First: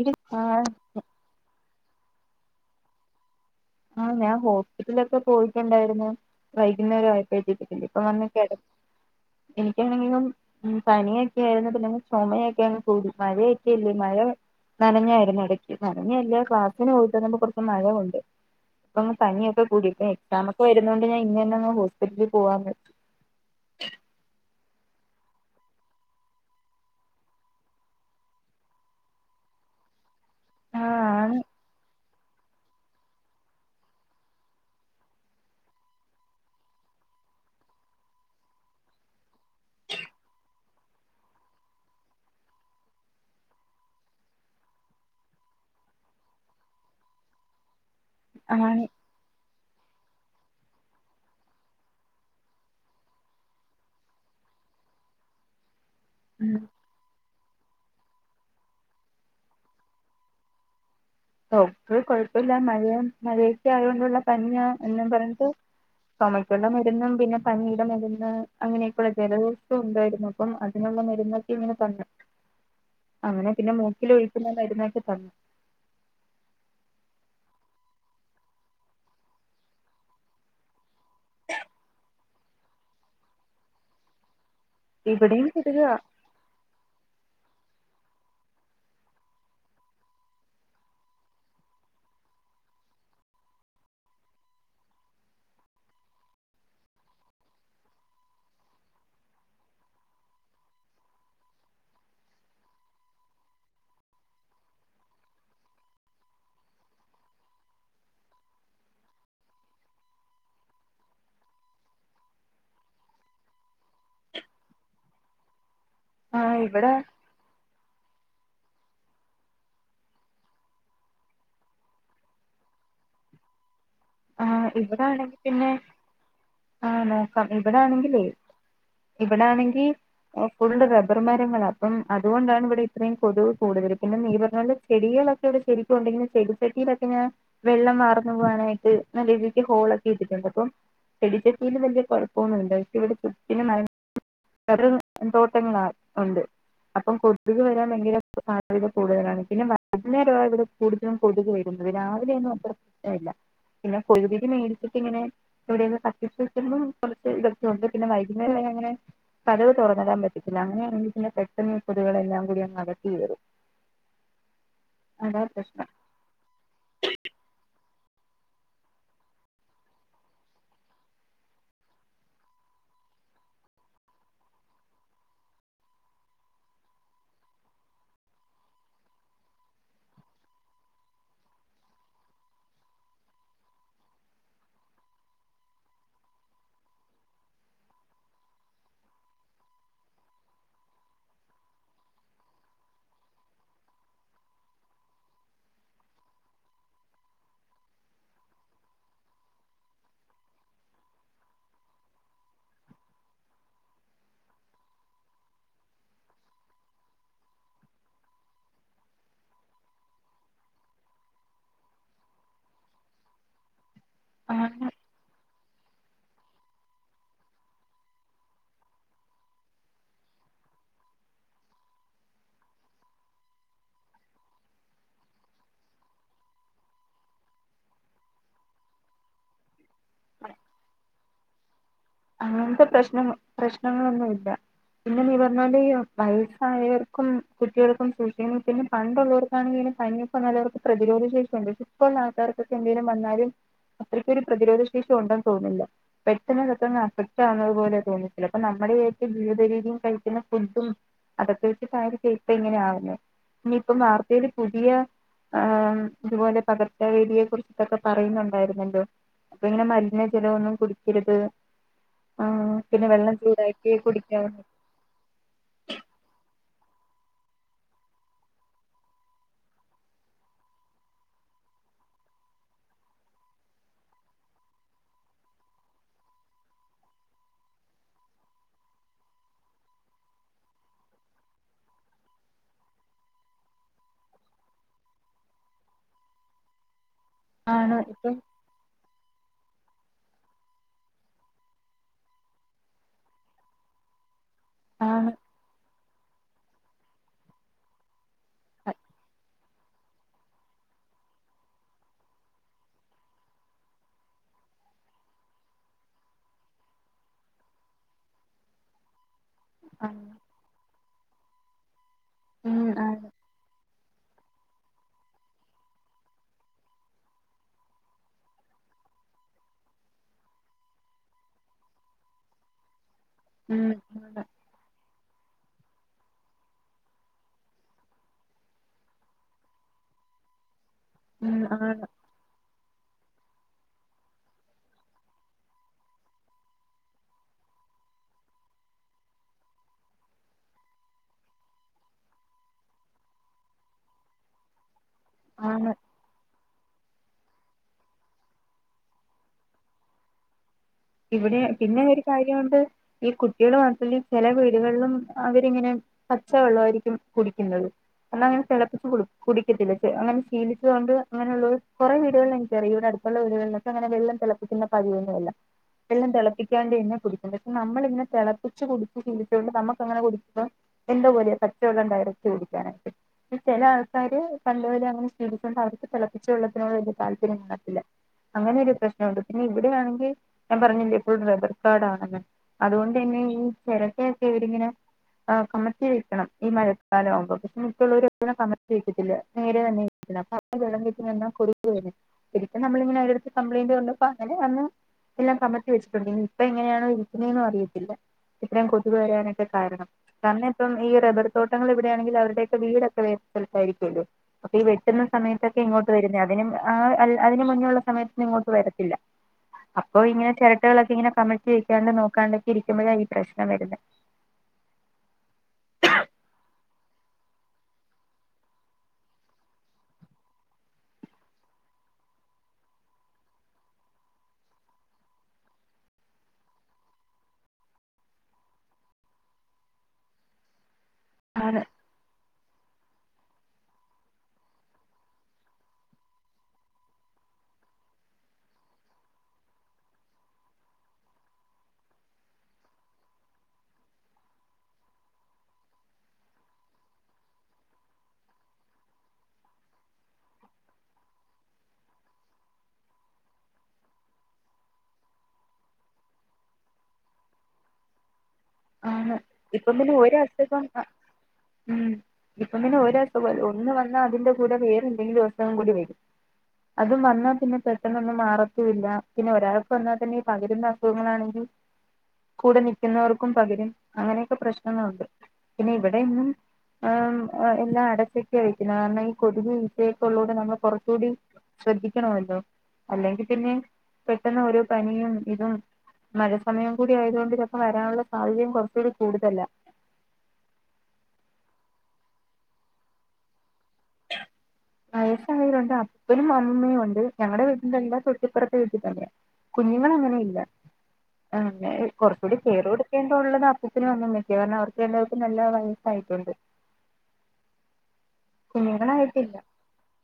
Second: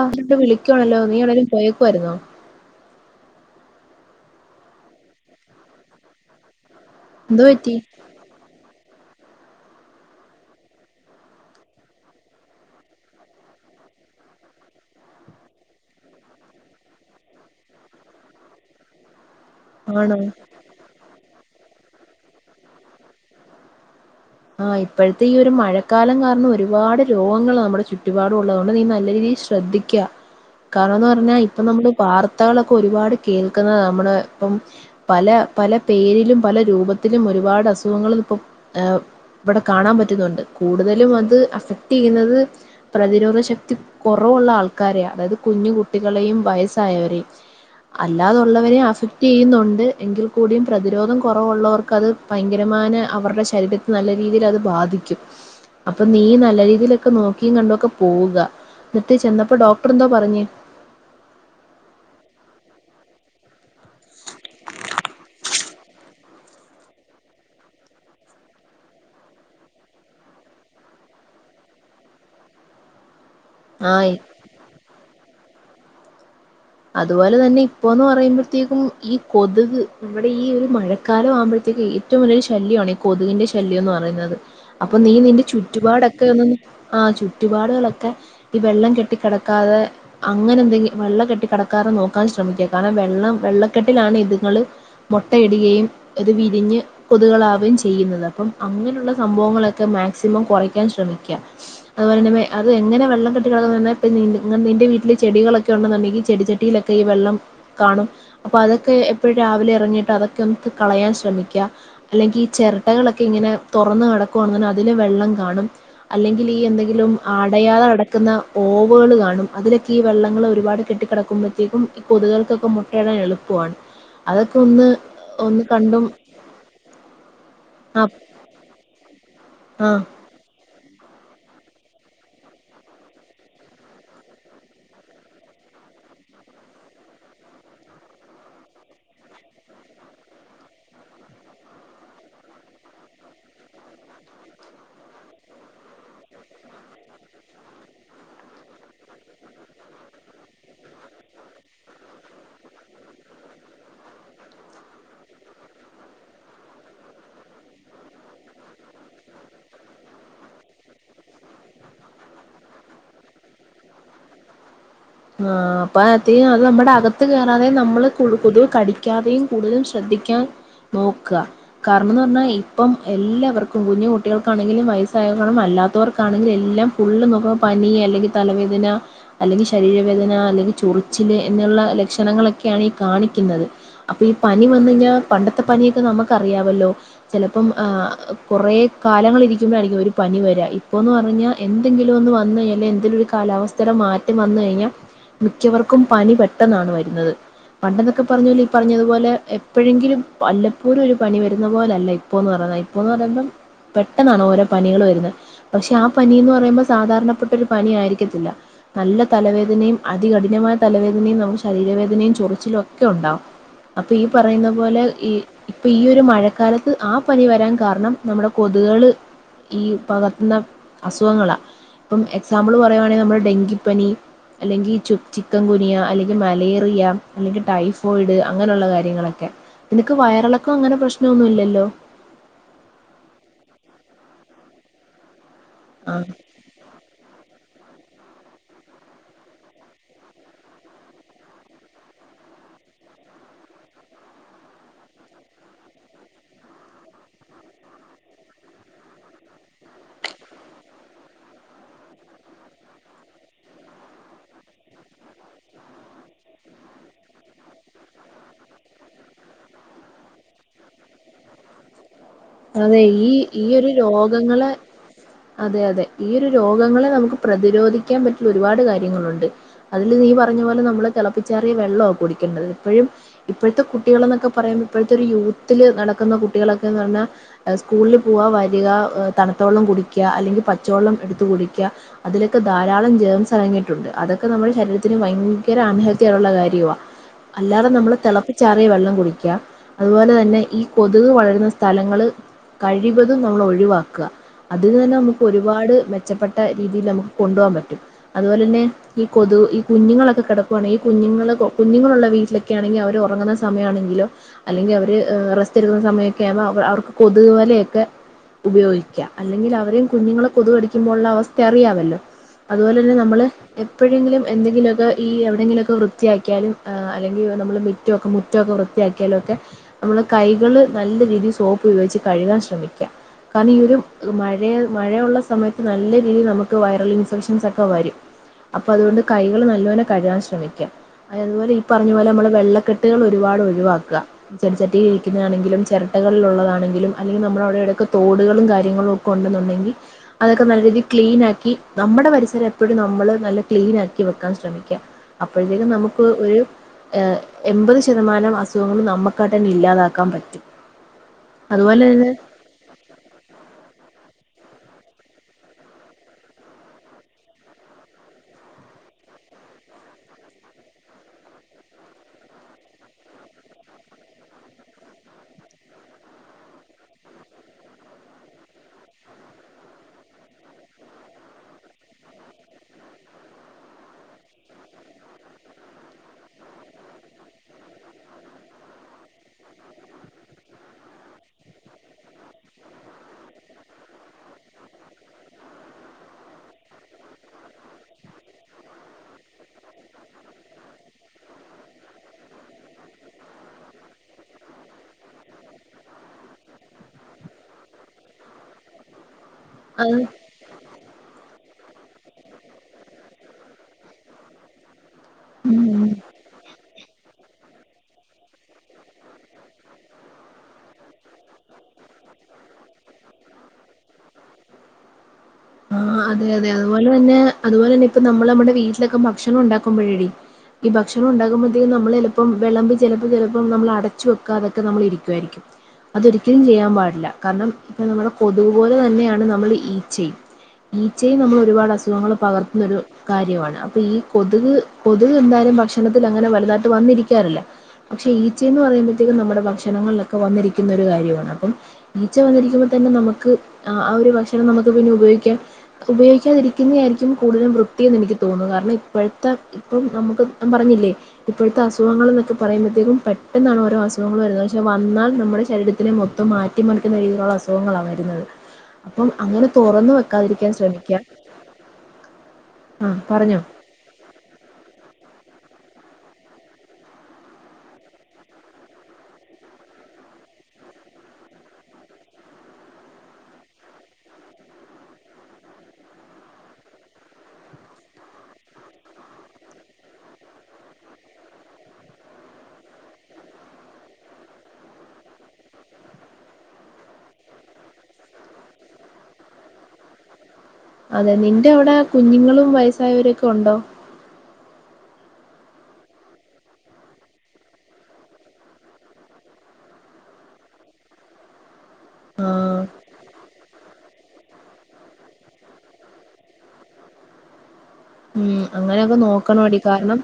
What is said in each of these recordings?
എടി ആഹ് വിളിക്കുവാണല്ലോ നീ വണേങ്കിലും പോയേക്കുമവാ യിരുന്നോ ആ ഞാൻ ഹോസ്പിറ്റലൊക്കെ പോയിട്ടുണ്ടായിരുന്നു വൈകുന്നേരം എന്തോ പറ്റി ആയിപ്പോഴതേക്ക ഇപ്പൊ വന്ന് കെട [inaudible] എനിക്കാണെങ്കിലും ഉ പനിയൊക്കെ ആയിരുന്നു പിന്നെങ്കി ചൊമയൊക്കെയാണ് കൂടി മഴയൊക്കെ ഇല്ലേ മഴ നനഞ്ഞായിരുന്നു ഇടയ്ക്ക് നനഞ്ഞല്ല ക്ലാസിന് പോയിട്ടന്ന പ്പം കൊർച്ച് മഴ കൊണ്ട് അപ്പൊങ്ങന പനിയൊക്കെ കൂടി അപ്പ ആണോ എക്സാം ഒക്കെ വരുന്നത് കൊണ്ട് ഞാ ഇന്നെന്നെ ഹോസ്പിറ്റലിൽ പോവാന്ന് ഹോസ്പിറ്റലിൽ പോവാന്ന് [inaudible] ആ ഇപ്പോഴത്തെഈ ഒരു മഴക്കാലം കാരണം ഒരുപാട് രോഗങ്ങൾ നമ്മുടെ ചുറ്റുപാടുള്ളതുകൊണ്ട് നീ നല്ല രീതിയിൽ ശ്ര ശ്രദ്ധിക്ക ആഹ് കാരണംന്ന് പറഞ്ഞാ ആണ് ഇപ്പ നമ്മള് വാർത്തകളൊക്കെ ഒരുപാട് കേൾക്കുന്നത് നമ്മള് ഇപ്പം പല പല പേരിലും പല രൂപ ത്തിലും ഒരുപാട് അസുഖങ്ങളും ഇപ്പം ഇവിടെ കാണാൻ പറ്റുന്നുണ്ട് കൂടുതലും അത് അഫക്ട് ചെയ്യുന്നത് പ്രതിരോധ ശക്തി കൊറ കുറവുള്ള ആൾക്കാരെ അതായത് കുഞ്ഞു കുട്ടികളെയും വയസ്സായവരെയും. അല്ലാതുള്ളവരെ ആണ് അഫക്ട് ചെയ്യുന്നു എങ്കിൽ കൂടിയും പ്രതിരോധം കുറവുള്ളവർക്കത് ഭയങ്കരമാ അവരുടെ ശരീരത്തി നല്ല രീതില് അത് ബാധിക്കും അപ്പൊ നീ ഉം നല്ല രീതിലൊക്കെ നോക്കി കണ്ടൊക്കെ പോവുക എന്നിട്ട് ചെന്നപ്പോ ഡോക്ടർ എന്താ പറഞ്ഞേ ഇപ്പോ കൊഴപ്പില്ല മഴയും മഴക്കെ ആയൊണ്ടുള്ള പനിയ എന്ന് പറന്നിട്ട് ചുമക്കുടെ മരുന്നും പിന്നെ പനിയുടെ മരുന്ന് അങ്ങനെയൊക്കെയള്ള ജലദോഷം ഉണ്ടായിരുന്നു അപ്പം അതിനൊ മെരുന്നക്ക ഇങ്ങനെ തന്ന് അങ്ങനെ പിന്നെ ആഹ് മൂക്കിലൊഴിക്കുന്ന മരുന്നൊക്കെ തന്നു അതുപോലെ തന്നെ ഇപ്പൊന്ന് പറയുമ്പോഴത്തേക്കും ഈ കൊതുക് ഇവിടെ ഈ ഒരു മഴ ക്കാലമാവുമ്പഴത്തേക്ക് ഏറ്റവും വലിയൊരു ശല്യമാണ് ഈ കൊതുകിന്റെ ശല്യം എന്ന് പറയുന്നത് അപ്പൊ നീ നിന്റെ ഇവിടെയും കൊതുകാ ചുറ്റുപാടൊക്കെ ഒക്കെ ഒന്ന് ആ ചുറ്റുപാടുകളൊ ക്കെ ഈ വെള്ളം കെട്ടിക്കിടക്കാതെ അങ്ങനെന്തെങ്കി വെള്ള കെട്ടി കിടക്കാറ് നോക്കാൻ ശ്രമിക്ക കാരണം വെള്ളം വെള്ളക്കെട്ടിലാണ് ഇതുങ്ങള് മൊട്ടയിടുകയും അത് വിരിഞ്ഞ് കൊതുകളാവുകയും ചെയ്യുന്നത് അപ്പം അങ്ങനെയുള്ള സംഭവങ്ങളൊക്കെ മാക്സിമം കുറക്കാൻ ശ്രമിക്ക [unintelligible] അത് എങ്ങനെ വെള്ളം കെട്ടി കിടക്കണം പ നി നിൻ്റെ വീ ട്ടിൽ ചെടികളൊക്കെണ്ടുന്നുണ്ടെങ്ങി ചെടിച്ചെട്ടിയിലൊക്കെ ഈ വെള്ളം കാണും അപ്പൊ അതൊക്കെ എപ്പോഴും രാവിലെ ഇറങ്ങിയിട്ട് അതൊക്കെ നമുക്ക് കളയാൻ ശ്ര ശമിക്ക അല്ലെങ്കിൽ ഈ ചിരട്ടകളൊക്കെ ഇങ്ങനെ തുറന്ന് കിടക്കുകവാണ അതില് വെള്ളം കാണും ആ അല്ലെങ്കിൽ ഈ ഇവിടെ എന്തെങ്കിലും ആടയാതെ ക്കുന്ന ഓവുകൾ കാണും അതിലൊക്കെ ഈ വെള്ളങ്ങൾ ഒരുപാട് കെട്ടിക്കിടക്ക ക്കുമ്പോഴത്തേക്കും ഈ കൊതുകൾക്കൊക്കെ മുട്ടയിടാൻ എളുപ്പമാണ്. അതൊക്കെ ആഹ് ഒന്ന് ഇവിടെ ആണെങ്കിൽ ഒന്ന് പിന്നെ കണ്ടും ആഹ് നോക്കാം ഇവിടെ ആ ആണെങ്കിൽ. ഇവിടെ ആണെങ്കിൽ ആ കൂടുതൽ റ ർ മരങ്ങള അപ്പം അതുകൊണ്ടാണ് ഇവിടെ ഇത്രയും കൊതുവ് കൂടുതൽ പിന്നെ നീ പറഞ്ഞ ചെടികളൊക്കെ ഇവിടെ ശരിക്കും ചെടിച്ചെട്ടയിലൊക്കെെ വെള്ളം വാറന്നു പോകാനായിട്ട് നല്ല രീതിക്ക് ഹോളൊക്കെ ഇട്ടിട്ടുണ്ട് അപ്പൊ ചെടിച്ചട്ടീൽ വലിയ കുഴപ്പമൊന്നുംല്ല പക്ഷെ ഇവിടെ ചുറ്റിനും മ വെറ തോട്ടങ്ങള ഉണ്ട്. അപ്പം കൊതുക് വരാൻ ഭങ്കര സാധ്യത കൂടുതലാണ് പിന്നെ വൈകുന്നേരമായി ഇവിടെ കൂടുതലും കൊതുക് വരും. അത് രാവിലെ ഒന്നും അത്ര പ്രശ്നല്ല. പിന്നെ കൊഴവിതി മേടിച്ചിട്ട ഇങ്ങനെ ഇവിടെ കത്തിച്ച്വെക്കുമ്പം കുറച്ച് ഇതൊക്കെയുണ്ട് പിന്നെ വൈകുന്നേര അങ്ങനെ കതവ് തുറന്നടാൻ പറ്റതില്ല അങ്ങനെയാണെങ്കിൽ പിന്നെ പെട്ടെന്ന് കൊതുകുകളെല്ലാം കൂടി അകത്തു കേറും. ആഹ് അപ്പത്ത അത് നമ്മുടെ അകത്ത് കയറാതെ നമ്മള് ക്കതൽ കടിക്കാതെയും കൂടുതലും ശ്രദ്ധിക്കാൻ നോക്കുക കാരണന്ന് പറഞ്ഞാൽ ഇപ്പം എല്ലാവർക്കും കുഞ്ഞു കുട്ടികൾക്കാണെങ്കിലും വയസ്സാവണ്ണം നല്ല നടകാർക്കാണെങ്കി എല്ലാം ഫുള്ള് നോക്കുമ്പോ പനി അല്ലെങ്കിൽ തലവേദന അല്ലെങ്കി ഷാ ശരീരവേദന അല്ലങ്കിൽ ചൊറിച്ചില് എന്നുള്ള ലക്ഷണങ്ങളൊക്കെ ആണി കാണിക്കുന്നത്. ഇപ്പന്ന്ഞ്ഞ പണ്ടത്തെ പണിയൊക്കെ നമുക്ക് അറിയാവല്ലോ ചെലപ്പം ആ കൊറേ കാലങ്ങളിരിക്കും ഒരു പനി വരാ ഇപ്പോന്ന് പറഞ്ഞാ എന്തെങ്കിലും ഒന്ന് വന്ന്യ്ഞ്ഞാ എന്തെലും ഒരു കാലാവസ്ഥയുടെ മാ വന്ന കയ്ഞ്ഞാ മിക്കവർക്കും പനി പെട്ടെന്നാണ് വരുന്നത്. പണ്ടെന്നൊക്കെ പറഞ്ഞാല് ഈ പറഞ്ഞതുപോലെ എപ്പഴെങ്കിലും വല്ലപ്പോലു ഒരു പനി വരുന്ന പോലല്ല ഇപ്പോന്ന് പറഞ്ഞ ഇപ്പൊന്ന് പറേംമ്പ പെട്ടെന്നാണ് ഓരോ പനികള് വരുന്ന പക്ഷെ ആ പനീന്ന് പറയുമ്പോ സാധാരണപ്പെട്ട ഒരു പനി ആയിരിക്കത്തില്ല. നല്ല തലവേദനയും അതികഠിനമായ തലവേദനയും നമുക് ശരീരവേദനയും ചൊറിച്ചിലും ഒക്കെ ഉണ്ടാവും. അപ്പൊ ഈ പറയുന്ന പ്രശ്നം പോലെ ഈ ഇപ്പൊ ഈ ഒരു മഴക്കാലത്ത് ആ പനി വരാൻ കാരണം നമ്മുടെ കൊതുകള് ഈ പകർത്തുന്ന അസുഖങ്ങളാ ഇപ്പം എക്സാമ്പിൾ പറയുവാണെങ്കി നമ്മുടെ ഡെങ്കിപ്പനി അല്ലെങ്കിൽ ചു ചിക്കൻ ഗുനിയ അല്ലെങ്കി മലേറിയ അല്ലെങ്കി ടൈഫോയിഡ് അങ്ങനെയുള്ള കാര്യങ്ങളൊക്കെ നിനക്ക് വയറിളക്കം അങ്ങനെ പ്രശ്നം ഒന്നും ഇല്ലല്ലോ അങ്ങനത്തെ പ്രശ്ന പ്രശ്നങ്ങളൊന്നും ഇല്ല പിന്നെ നീ ന്നാല് ഈ ആ വയസ്സായവർക്കും കു ട്ടികൾക്കും സൂക്ഷിക്കുന്നു പിന്നെ പണ്ടുള്ളവർക്കണെങ്കനെ പനിയൊക്കെ നല്ലവർക്ക് പ്രതിരോധ ശേഷിയുണ്ട് ഇപ്പൾ ഉള്ള ആൾക്കാർക്കൊക്കെ എന്തേലും വന്നാലും അത്രയ്ക്കൊരു പ്രതിരോധ ശേഷി ഉണ്ടെന്ന് തോന്നില്ല വെ ഇതൊന്നും അഫക്റ്റാവുന്നപോലെ തോന്നിട്ടില്ല അപ്പൊ നമ്മള് വിചാരിക്കും ജീവിതരീതിയും കഴിക്കുന്ന ഫുഡും അതൊക്കെ വെച്ച് കാര്യ ചെയ് ഇപ്പ ഇങ്ങനെയാവുന്ന ഇനിയിപ്പ വാർത്തയില് പുതിയ ആ അതുപോലെ പകർച്ച വാദിയെ കുറിച്ചൊക്കെ പറയുന്നുണ്ടായിരുന്നല്ലോ അപ്പൊ ഇങ്ങനെ മലിന ജലോന്നും കുടിക്കരുത് ആഹ് അതെ പിന്നെ ഈ വെള്ളം ഈ ഒരു ചൂടാക്കി കുടിക്കാവുന്ന രോഗങ്ങളെ അതെ അതെ ഈ ഒരു രോഗ ഖങ്ങളെ നമുക്ക് പ്രതിരോധിക്കാൻ പറ്റിയ ഒരുപാട് കാര്യങ്ങളുണ്ട് അതില് നീ പറഞ്ഞ പോലെ നമ്മളെ തിളപ്പിച്ചാറിയ വെള്ള കുടിക്കേണ്ടത് ഇപ്പോഴും ഇപ്പോഴത്തെ കുട്ടികൾ എന്നൊക്കെ പറയുമ്പോ ഇപ്പോഴത്തെ ഒരു യൂത്തില് നടക്കുന്ന കുട്ടികളൊക്കെ ക്കെന്ന് പറഞ്ഞാ സ്കൂളിൽ പോവാ വരിക തണുത്തോള്ളം കുടിക്ക അല്ലെങ്കിൽ പച്ചവെള്ളം എടുത്ത് കുടിക്ക അതിൽ ഇതൊക്കെ ധാരാളം ജെംസ് അടങ്ങിയിട്ടുണ്ട് അതൊക്കെ നമ്മുടെ ശരീരത്തിന് ഭയങ്കര അൺഹെൽത്തി ആയിട്ടുള്ള കാര്യമാ അല്ലാതെ ആണ് നമ്മള് ഇപ്പം തിളപ്പിച്ചാറിയ വെള്ളം കുടി ക്ക അതുപോലെ തന്നെ ഈ കൊതുക് വളരുന്ന സ്ഥലങ്ങള് കഴിവതും നമ്മൾ ഒഴിവാക്കുക അതിൽ നിന്ന് ആണ് നമുക്ക് ഒരുപാട് മെച്ചപ്പെട്ട രീതിയിൽ നമുക്ക് കൊണ്ടുപകവാൻ പറ്റും അതുപോലെ തന്നെ ഈ കൊതു ഈ കുഞ്ഞുങ്ങളൊക്കെ കിടക്കുകയാണെങ്കിൽ കുഞ്ഞുങ്ങൾ കുഞ്ഞുങ്ങളുള്ള വീട്ടിലൊക്കെ ആണെങ്കിൽ അവർ ഉറങ്ങുന്ന സമയമാണെങ്കിലോ അല്ലെങ്കിൽ അവര് റസ്റ്റ്ക്കുന്ന സമയൊക്കെ അവ് അവ കൊതു വലയൊക്കെ ഉപയോഗിക്കുക അല്ലെങ്കിൽ അവരെയയും കുഞ്ഞുങ്ങളെ കൊതു കടി ക്ക്മ്പോള്ള അവസ്ഥ അറിയാമല്ലോ ഉം അതുപോലെ തന്നെ ആണ് നമ്മള് എപ്പഴെങ്കിലും എന്തെങ്കിലുമൊക്കെ ഈ എവിടെയെങ്കിലൊക്കെ വൃത്തിയാക്കിയാലും അങ്കിൽ നമ്മള് മറ്റൊക്കെ മുറ്റോക്കെ വ്യത്തിയാക്കിയാലക്കെ നമ്മള് കൈകള് നല്ല രീതി സോ ഉപയോഗിച്ച് കഴുകാൻ ശ്രമിക്കാ കാരണം ഈ ഉം ഒരു ആണ് മഴയു മഴയുള്ള സമയത്ത് നല്ല രീതിയിൽ നമുക്ക് വൈറൽ ഇൻഫെക്ഷൻസ് ഒക്കെ വരും അപ്പൊ അതുകൊണ്ട് കൈകള് നല്ലോനെ കഴുകാൻ ശ്രമിക്കാം ഉം അതുപലെ ഈ ആണ് പറഞ്ഞ പോലെ നമ്മള് വെള്ള ക്കെട്ടുകൾ ഒരുപാട് ഒഴിവാക്ക ചെടിച്ചട്ടി ഇരിക്കുന്നാണെങ്കിലും ചിരട്ടകളിലുള്ളതാണെ അല്ലെങ്കിൽ നമ്മുടെ അവിടെടൊക്ക തടുകളും കാര്യങ്ങളും ഒക്കെ ഉണ്ടെന്നുണ്ടെങ്കിൽ അതൊക്കെ നല്ല രീതി ക്ലീനാക്കി നമ്മുടെ പരിസരം എപ്പോഴും നമ്മള് നല്ല ക്ലീൻ ആക്കി വെക്കാൻ ശ്രമിക്ക ആണ് അപ്പോഴത്തേക്കും നമുക്ക് ഒരു ഏ എൺപത് ശതമാനം അസുഖങ്ങൾ നമുക്കാട്ടെ തന്നെ ഇല്ലാതാക്കാൻ പറ്റും ഇവിടെ പിന്നെ അതുപോലെ ഒരു തന്നെ കാര്യമുണ്ട് ഈ കുട്ടികൾ മാത്രമല്ല ചെലെ വീ ട്കൾലും അവരിങ്ങനെ പച്ചവെള്ളായിരിക്കും കുടിക്കുന്നത് അന്നങ്ങനെളപ്പിച്ച് കുടിക്കത്തില്ല അങ്ങനെ ശീലിച്ചത് കൊണ്ട് അങ്ങനുള്ള കുറെേ വീടുകളിൽ എനിക്കറിയ ള്ള വെള്ളക്ക അങ്ങനെള്ളം തിളപ്പിക്കുന്ന പതിവന്നെ ഇല്ല വെള്ളം തിളപ്പിക്കാണ്ടെന്നെ കുടിക്കുന്നുണ്ട് നമ്മള് ഇങ്ങെ തിളപ്പിച്ച് കുടിച്ചു ഷിലിച്ചോണ്ട് നമ്മുക്ക അങ്ങനെ കുടിക്ക എന്താപോലെയ പച്ചള്ളം ടയറക്റ്റ് കുടിക്കാനായിട്ട് ചില ആൾക്കാര് പണ്ടേ മുതലെ അങ്ങനെ ശീ അവർക്ക് തിളപ്പിച്ച വള്ളത്തിനോട് വല്യ താല്പര്യം കാണത്തില്ല അങ്ങനെ ഒരു പ്രശ്നമുണ്ട് പിന്നെ ഇവിടെയാണെങ്കി ഞാൻ പറഞ്ഞില്ലേ എപ്പോഴും റെബർ കാടാണെന്ന് അതുകൊണ്ട് തന്നെ ഈ ചിരട്ടക്കെ ഇവടിങ്ങനെ ആ കമത്തി വെക്കണം ഈ മഴക്കാലം ആവുമ്പോ പക്ഷെ മറ്റുള്ളവർ കമത്തി വെക്കത്തില്ല നേരെ തന്നെ ല്ല അപ്പ [unintelligible] ശരിക്ക് നമ്മളിങ്ങനെ അ അടുത്ത് കംപ്ലയിന്റ് കൊണ്ട് അങ്ങനെ വന്ന് എല്ലാം കമത്തി വെച്ചിട്ടുണ്ടിൽ ഇപ്പ എങ്ങനെയണോ ഇരിക്കുന്നെന്നും അറിയത്തില്ല ഇത്രയും കൊതുവ് വരാനൊ കാരണം അത് കാരണം ഇപ്പം ഈ റബർ തോ ങ്ങള് എവിടെണെങ്കിൽ അവരുടെയൊെ വീടൊക്കെ വേറൊര് സ്ഥലത്തായിരിക്കല്ലേ അപ്പോ ഇ വെ കിട്ടുന്ന സമയത്തൊക്കെ ഉം ഇങ്ങോട്ട് വരുന്ന അതിനും ആഅൽ അതിന് മുന്നുള്ള സമയത്തിന് ഇങ്ങോട്ട് വരത്തില്ല. അപ് അപ്പൊ ഇങ്ങനെ ചെരട്ടകളൊക്കെ ഇങ്ങനെ കമയ്ത്തി വെക്കാണ്ട് നോക്കാണ്ടക്കെ ഇരിക്കുമ്പോഴാ ഈ പ്രശ്നം വരുന്ന ആ അതെ അതെ അതുപോല തന്നെ അതുപോലെന്നെ ഇപ്പ നമ്മള് നമ്മടെ വീട്ട്ലൊക്കെ ഭക്ഷണം ഉണ്ടാക്കുമ്പഴടി ഈ ഭക്ഷണം ഉണ്ടകുമ്പോഴത്തേക്കും നമ്മള് എളുപ്പം വെളമ്പി ചെലപ്പോ ചെ ലപ്പോം നമ്മൾ അടച്ചു വെക്കാ തൊക്ക നമ്മള് ഇരിക്കൊയിരിക്കും അതൊരിക്കലും ചെയ്യാം പാടില്ല കാരണം ഇപ്പൊ നമ്മള കൊതുക് പോലെ തന്നെയാണ് നമ്മൾ ഈച്ചിം ഈച്ചയും നമ്മൾ ആണ് ഒരുവാട് അസുഖങ്ങൾ പകർ ഇന്നരു കാര്യമാണ് അപ്പൊ ഈ കൊതുക് കൊതുക് ന്താലും ഭക്ഷണത്തിൽ അങ്ങനെ വല്ലാ ത വന്നിരിക്കാറില്ല പക്ഷെ ഈച്ചയെന്ന് പറയുമ്പോയ് ത്തേക്കും നമ്മടെ ഭക്ഷണങ്ങൾ ലൊക്കെ വന്നിരിക്കുന്നൊരു കാര്യമാണ് അപ്പം ഈച്ച വന്നിരി ക്കുമ്പോ തന്നെ നമ്മക്ക് അ ആ ഒരു ഭക്ഷണം നമ്മക്ക് പിന്നെ ഉപയോഗിക്കാൻ ഉപയോഗിക്കാതിരിക്കുന്ന ആരിക്കും കൂടുതലും വൃത്തീന്ന് എനിക്ക് തോന്നുന്നു കാര്ണം ഇപ്പോഴത്തെ ഇപ്പം നമുക്ക് പറഞ്ഞില്ലേ ഇപ്പോഴത്തെ അസുഖങ്ങൾ ന്നൊക്ക പറയുമ്പോഴത്തേക്കും പെട്ടെന്നാണ് ഓരോ അസുഖങ്ങൾ വരുന്നത് പക്ഷെ വന്നാൽ നമ്മളെ ശ രീരത്തിന് മൊത്തം മാറ്റിമറിക്കുന്ന രീതീലുള്ള സുഖങ്ങള വരുന്നത് അപ്പം അങ്ങനെ തുറന്ന് വെക്കാതിരി ഇപം അ ഉം ഇപ്പംപിന്നെ ആ ഒരസുകല് പറഞ്ഞോ ഒന്ന് വന്നാ അതിന്റെ കൂടെ വേറെന്തേലും അ നും കുരുവി അതും വന്നാ പിന്നെ പെട്ടെന്നൊന്നും മാറത്തുല്ല പിന്നെ ഒരാൾക്ക് വന്നാൽ തന്നെ പകരുന്ന അസുഖങ്ങളാണെങ്കി കൂടെ നിക്കുന്നവർക്കും പകരും അങ്ങനെയൊക്ക പ്രശ്നങ്ങളുണ്ട് പിന്നെ ഇവിടെ ന്നും ആമ് ആ എല്ലാ അടച്ചക്ക്യായി ന്നാ മെയ് കൊതുകും ഈച്ചയൊക്ക ഉള്ളോട് നമ്മൾ കുറച്ചൂടിം ശ്രദ്ധിക്കണമല്ലോ അല്ലെങ്കിൽ പിന്നെ പെട്ടെന്ന് ഓരോ പനിയും ഇതും മഴസമയം കൂടി ആയതൊണ്ട് രപ്പം വരാനുള്ള സാഹചര്യം കോർചൂടി കൂടുതല അതെ നിന്റെ അവടെ കുഞ്ഞുങ്ങളും വയസ്സായവരൊക്കെ ഉണ്ടോ യിലുണ്ട് അപ്പനും അമ്മയും ഉണ്ട് ഞങ്ങടെ വീട്ടിലല്ലാ തൊട്ടിപ്പുറത്തെ വീട്ടിൽ തന്നെയ കുഞ്ഞുങ്ങള് അങ്ങനെ ഇല്ല ആന്നേഹ് ആ കോർച്ചൂടിം മേലോടക്കേ ഉള്ളതാ ഇത്ത്ന് വന്നല്ലേ ക്യാര്ണം അവർക്ക് എല്ലാവക്കും നല്ല വയസ്സായിട്ടുണ്ട് ഉം അങ്ങനെക്ക കുഞ്ഞുങ്ങളായിട്ടില്ല നോക്കണോടി കാരണം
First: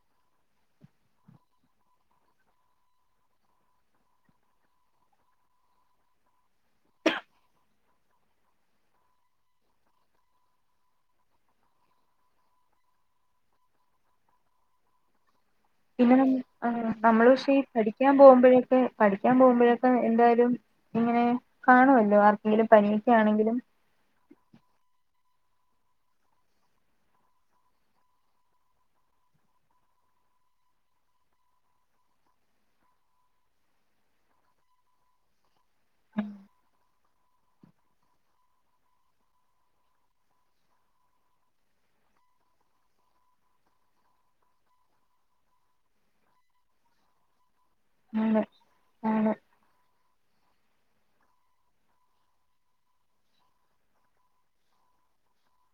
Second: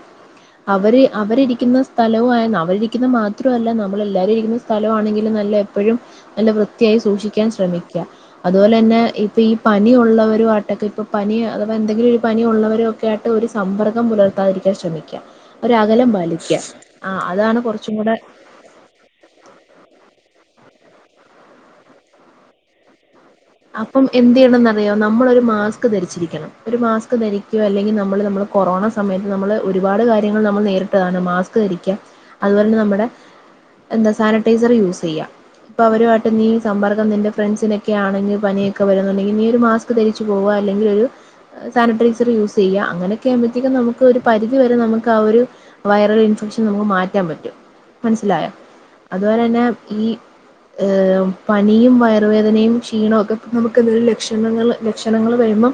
അവര് അവരിരിക്കുന്ന സ്ഥലവും ആയ്ന്ന് അവരിരിക്കുന്ന മാത്രല്ല നമ്മളെല്ലാരും ഇരിക്കുന്ന സ്ഥലവു ആണെങ്കിലും നല്ല എപ്പോഴും നല്ല വൃത്തിയായി സൂക്ഷിക്കാൻ ശ്രമിക്ക അതുപോലെന്നെ ഇപ്പൊ ഈ പനി ഉള്ളവരു ആട്ടൊക്കെ ഇപ്പോം പനി അഥവാ എന്തെങ്കിലും ഒരു പനി ഉള്ളവരുക്കെ ആയിട്ട് ഒരു സമ്മർകം പുലർത്താതിരിക്കാൻ ശ്രമിക്ക പിന്നെനമ് നമ്മള് പക്ഷേ കുറച്ചും പഠിക്ക്യാൻ കൂടെ പോകുമ്പോഴൊക്കെ പഠിക്കാൻ പോകുമ്പോഴൊക്കെ എന്തായാലും ഇങ്ങനെ കാണുഅല്ലോ ആർക്കെലും പനി അപ്പം എന്തയ്യണംന്നറിയോ നമ്മളൊരു മാസ്ക് ധരിച്ചിരിക്കണം ഒരു മാസ്ക് ധരിക്യോ അല്ലെങ്കിൽ നമ്മള് നമ്മള കൊറോണ സമയത്ത് നമ്മള് ഒരുപാട് കാര്യങ്ങൾ നമ്മൾ നേരത്ത ആണ് മാസ്ക് ദരിക്ക അതുപോൽ ഞ്ഞ നമ്മടെ എന്താ സാനറ്റൈസർ യൂസയ്യാ പ്പൊ അവരുവായിട്ട് നീ സമ്പർക്കം നിന്റെ ഫ്രണ്ട്സിനൊക്കെ ആണെങ്കി പനിയൊക്കെ വരുന്നുണ്ടെങ്കി നീ ഒരു മാസ്ക് ധരിച്ചു പോവുക അല്ലെങ്കിൽ ഒരു സാനിറ്ട്രൈസറ് യൂസയ്യാ അങ്ങനൊക്കെആവുമ്പാതെക്കും നമ്മു ക്ക് ഒരു പരിധി വരെ നമ്മക്ക് ആ ഒരു വൈറൽ ഇൻഫ ച്ചു നമ്മക്ക് മാറ്റാം പറ്റും ആണ് മനസ്സിലായ ആണ് അതുപോലെന്നെ ഈ ഹ് പനിയും വയറുവേദനയും ക്ഷീണക്കെ നമുക്ക് അതൊരു ലക്ഷണങ്ങൾ ലക്ഷണങ്ങൾ വരുമ്പം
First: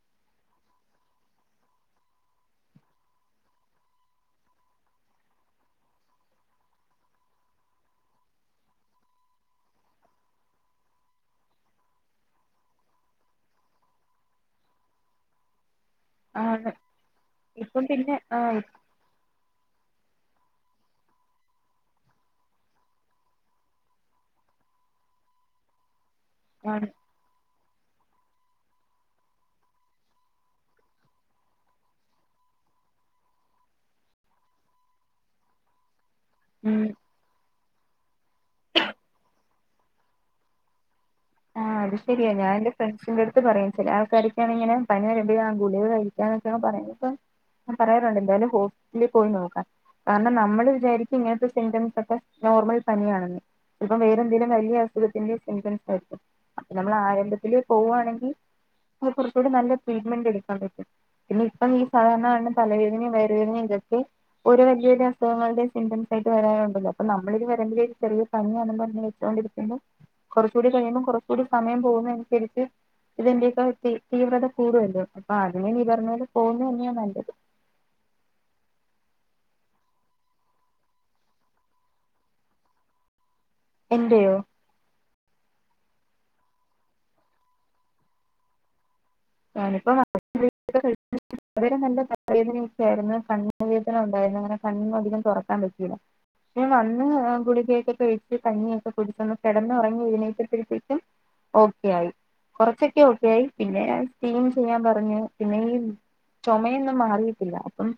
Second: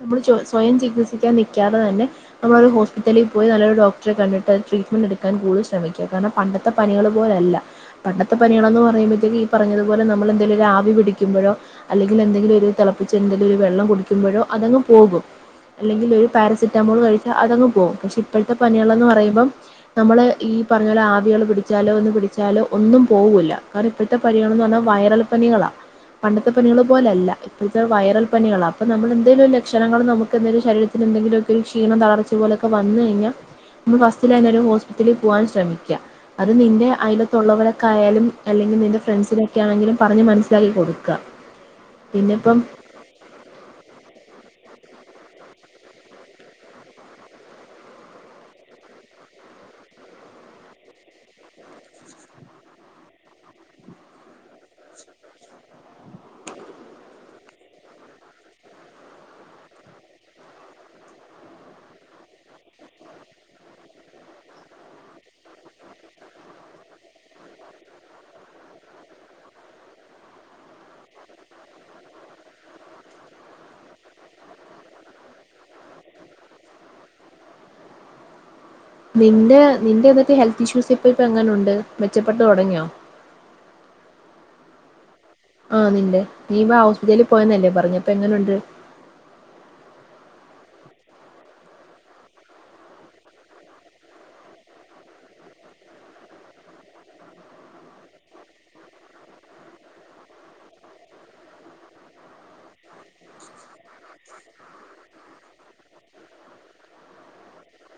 നമ്മള് ചോ സ്വയം ചികിത്സിക്കാൻ നിക്യാതെ തന്നെ നമ്മളരു ഹോസ്പിറ്റലിൽ പോയി നല്ലൊരു ഡോക് ട്രെ കണ്ടിട്ട് അത് ചികി മുന്നെടുക്കാൻ കൂടുതൽ ശ്രമിക്ക കാര്ണം പണ്ടത്തെ പനി കള് പോലെയല്ല പണ്ടത്തെ പനികളന്ന് പറയുമ്പോഴത്തേക്ക് ഈ പറഞ്ഞത് അതുപോലെ നമ്മളെന്തെലൊരു ആവി പിടിക്കുമ്പഴോ അല്ലെങ്കിൽ എന്തെങ്കിലൊരു തെ ളപ്പിച്ച് എന്തെങ്കിൽ വെള്ളം കുടിക്കുമ്പോഴോ അതങ്ങ് പോകും അല്ലെങ്കിൽ ഒരു ആണ് പാരസെറ്റാമോൾ കഴിച്ചാൽ അതങ്ങ് ഇപ്പം പോകും പിന്നെ പക്ഷെ ആ ഇപ്പോഴത്തെ പനികളന്ന് പറയുമ്പം നമ്മള് ഈ പറഞ്ഞോല ആവി അള് പിടിച്ചാലോ ഒന്ന് പിടിച്ചാലോ ഒന്നും പോഊല്ല കാര്ണം ഇപ്പോഴത്തെ പനി ആണന്ന് പർന്നാ വാ വയറൽപ്പനികളാ പണ്ടത്തെ പനികള് ആണ് പോലെ അല്ല ഇ [unintelligible] വൈറൽ പനികളാ അപ്പ നമ്മളെന്തേലൊരു ലക്ഷണങ്ങൾ നമുക്കെന്തേലും ശരീരത്തിന് എന്തെങ്കിലൊക്കെരു ക്ഷീണം തളർചെയ പോലെ ക്കെ വന്ന് കഴിഞ്ഞാ നമ്മ ഫസ്റ്റിലഞ്ഞെ ഒരു ഹോസ്പിറ്റലിൽ പോകാൻ ശ്രമിക്കുക അത് ഉം നിന്റെ അയിലത്തുള്ളവരൊക്കെ ആയാലും അല്ലെങ്കിൽ നിന്റെ ഫ്രണ്ട്സിനൊക്കൊണെങ്കിലും പറഞ്ഞ് മനസ്സിലാക്കി കൊടുക്ക ആഹ് അത് ശരിയാ ഞാൻ എന്റെ ഫ്രണ്ട്സിന്റെ അടുത്ത് പറയും ചില ആൾക്കാരൊക്കെയാണ് ഇങ്ങനെ പ്പനി വരുമ്പഴും ഗുളിക കഴിക്കാന്നൊക്കെയാണ് പറയുന്നത്പ്പ പറയാറുണ്ട് എന്തായാലും ഹോസിറ്റലിൽ പോയി നോക്കാ കാരണം നമ്മള് വിചാരിക്കും ഇങ്ങനത്തെ സിംറ്റംസ് ഒക്കെ നോർമൽ പനിയാണെന്ന് ചിലപ്പൊ വേറെ എന്തേലും വലിയ അസുഖത്തിന്റെ സിംറ്റ ശ അപ്പൊ നമ്മൾ ആരംഭത്തില് പോവുവാണെങ്കിൽ അത് കുറച്ചുകൂടി നല്ല ട്രീറ്റ്മെന്റ് എടുക്കാൻ പറ്റും പിന്നെ ഇപ്പം ഈ സാധാരണണ് തലവേദനയും വേറ വേദനയും ഇതൊക്കെ ഓര വല വലിയ അസുഖങ്ങളുടെ സിംസ്യിട്ട് വരാറുണ്ടല്ലോ അപ്പ നമ്മിത് വരെങ്ക ഒരു ചെറിയ പനിയാണ പറഞ്ഞ വെച്ചോ കുറച്ച കൂടി കഴിയും കുറച്ച കൂടി സമയം പോകുന്ന അനുസരിച്ച് ഇതെന്റെറെയൊക്കെ തീവ്രത കൂടുല്ലോ അപ്പൊ അതിനന് നീ പറഞ്ഞ പോത് പോകുന്ന തന്നെയാ നല്ലത് [inaudible] നിന്റെ നിന്റെ എന്നന്തക്കത്തെ ഹെൽത്ത് ഇഷ്യൂസ് ഇപ്പ ഇപ്പ എങ്ങനെ ഉണ്ട് മെച്ചപ്പെട്ട തുടങ്ങിയോ എന്തയോ ആ്ന്നല്ലേ നീ ഇപ്പ ഹോസ്പിറ്റലിൽ പോയന്നല്ലേ പറഞ്ഞപ്പ എങ്ങനുണ്ട് ാനിപ്പ കഴ അവരെം തന്റെ തവേദനച്ചയായിരുന്നു കണ്ണുവേദന ഉണ്ടായിരരുന്നു അങ്ങനെ കണ്ണിനന്നും അധികം തുറക്കാൻ പറ്റിയില്ല പക്ഷെ വന്ന് ഗുളികൊക്കൊക്കെഴിച്ച് കഞ്ഞിയൊക്കെ കുടിച്ചന്ന് കിടന്നുറങ്ങി ഇതിനേത്തപ്പോഴത്തേക്കും ഓക്കെ ആയി കൊറച്ചൊക്കെ ഓക്കെ ആയി പിന്നെ സ്ീം ചെയ്യാൻ പറഞ്ഞു പിന്നെ ഈ ചുമയൊന്നും മാറിയിട്ടില്ല അപ്പം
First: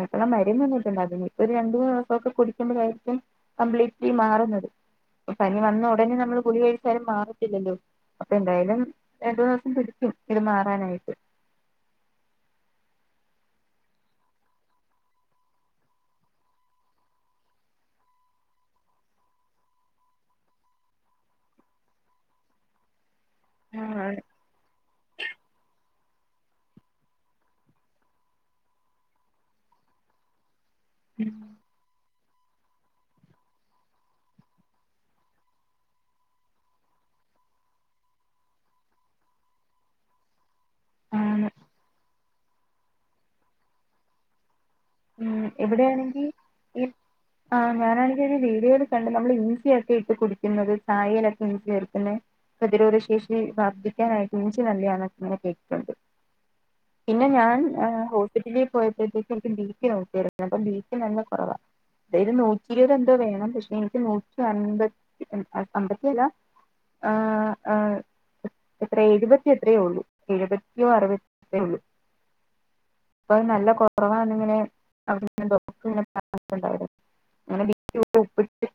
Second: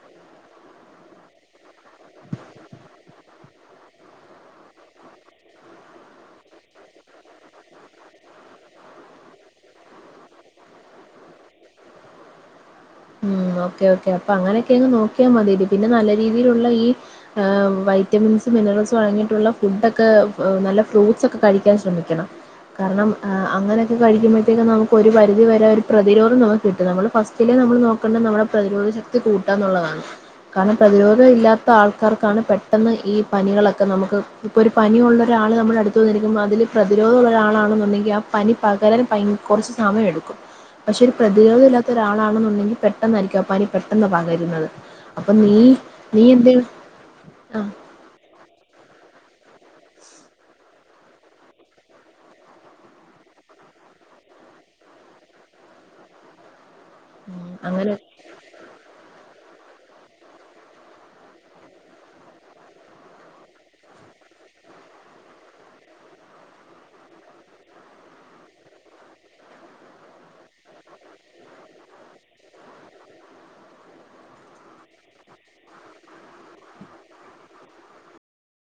സിപ്പുള്ള മരന്ന് തന്നിട്ടുണ്ട് അതിനി ഇപ്പൊ ഒരു രണ്ട മൂന്ന് ദിവസംൊക്കെ കുടിക്കുമ്പോഴായിരിക്കും കംപ്ലീറ്റ്ലി മാറുന്നത് പനി വന്ന ഉടനെ നമ്മള് പുലി കഴിച്ചാലും മാറല്ലല്ലോ അപ്പൊ എന്തായാലും രണ്ട മന്ന് ദിവസം പിടിക്കും ഇത് മാറാനായിട്ട് ഉ ഓക്കേ ഓക്കെ അപ്പൊ അങ്ങനെയൊക്കെങ്ങ് നോക്കിയാൽ മതി പിന്നെ നല്ല രീതിയിലുള്ള ഈ വൈറ്റമിൻ ക ക ആ് അങ്ങനൊക്കെ ആഹ് കഴിക്കുമ്പോഴത്തേക്ക നമുക്ക് ഒരു പരിി വരെ ഒരു പ്രതിരോധം നമു കിട്ടും നമ്മള് ഫസ്റ്റിലെ നമ്മൾ നോ നമ്മുടെ പ്രതിരോധ ശക്തി കൂട്ടാ എന്നുള്ളതാണ് കാരണം പ്രതിരോധം ഇല്ലാത്ത ആൾക്കാർക്കാണ് പെട്ടെന്ന് ഈ പനികളൊക്കെ നമുക്ക് ഇപ്പൊ ഒരു പനിിയ ഉുള്ള ഒരാൾ നമ്മൾ അടുത്തു വന്നിരിക്കുമ്പൾ അതില് പ്രതിരോധമുള്ളരാ ാണുണ്ടെങ്കിൽ ആ പനി പകരാൻ കുറച്ച്ു സമയമ എടുക്കും പക്ഷെ ഒരു ആണ് പ്രതിരോധമ ഇല്ലത്ത ഒരാളാണെന്നുണ്ടെങ്കിൽ പെട്ടെന്നായിരിക്കാപ്പാനി പെട്ടെന്ന പകരുന്നത് ഉ അപ്പൊ നീ നീ എവിടെയാണെങ്കിൽ എന്ത് ഈ ആ ഞാനാണെങ്കിൽ വേഡിയോ കണ്ട നമ്മള് യ ചച്ചിയൊക്കെ ഇട്ട് കുടിക്കുന്നത് ചായലൊക്കെ ഇ ചേർക്കന്ന് പ്രതിരോധശേഷി വർധിക്കാനായിട്ട് എഞ്ച് നല്ലണന്നെ കേട്ടിട്ടുണ്ട് പിന്നെ ഉം ഞാൻ അങ്ങനെ ഹോസ്പിറ്റലേ പോയപ്പോഴത്തേക്കീ നോ അപ്പൊ ബീച്ച് നല്ല കുറവാ അതായത് നൂറ്റി ഇരുപത് എന്തോ വേണം പക്ഷെ എനിക്ക് നൂറ്റി അമ്പത്തി അമ്പത്തി അല്ല ആഹ ആഹ എത്രയ എഴുപത്തിയ എത്രയോ ഉള്ളൂ എഴുപത്തിയോ അറുപത്തി എത്ര ഉള്ളൂ അപ്പൊത് നല്ല കൊറവന്നിങ്ങനെ അവിണ്ട അങ്ങനെപ്പി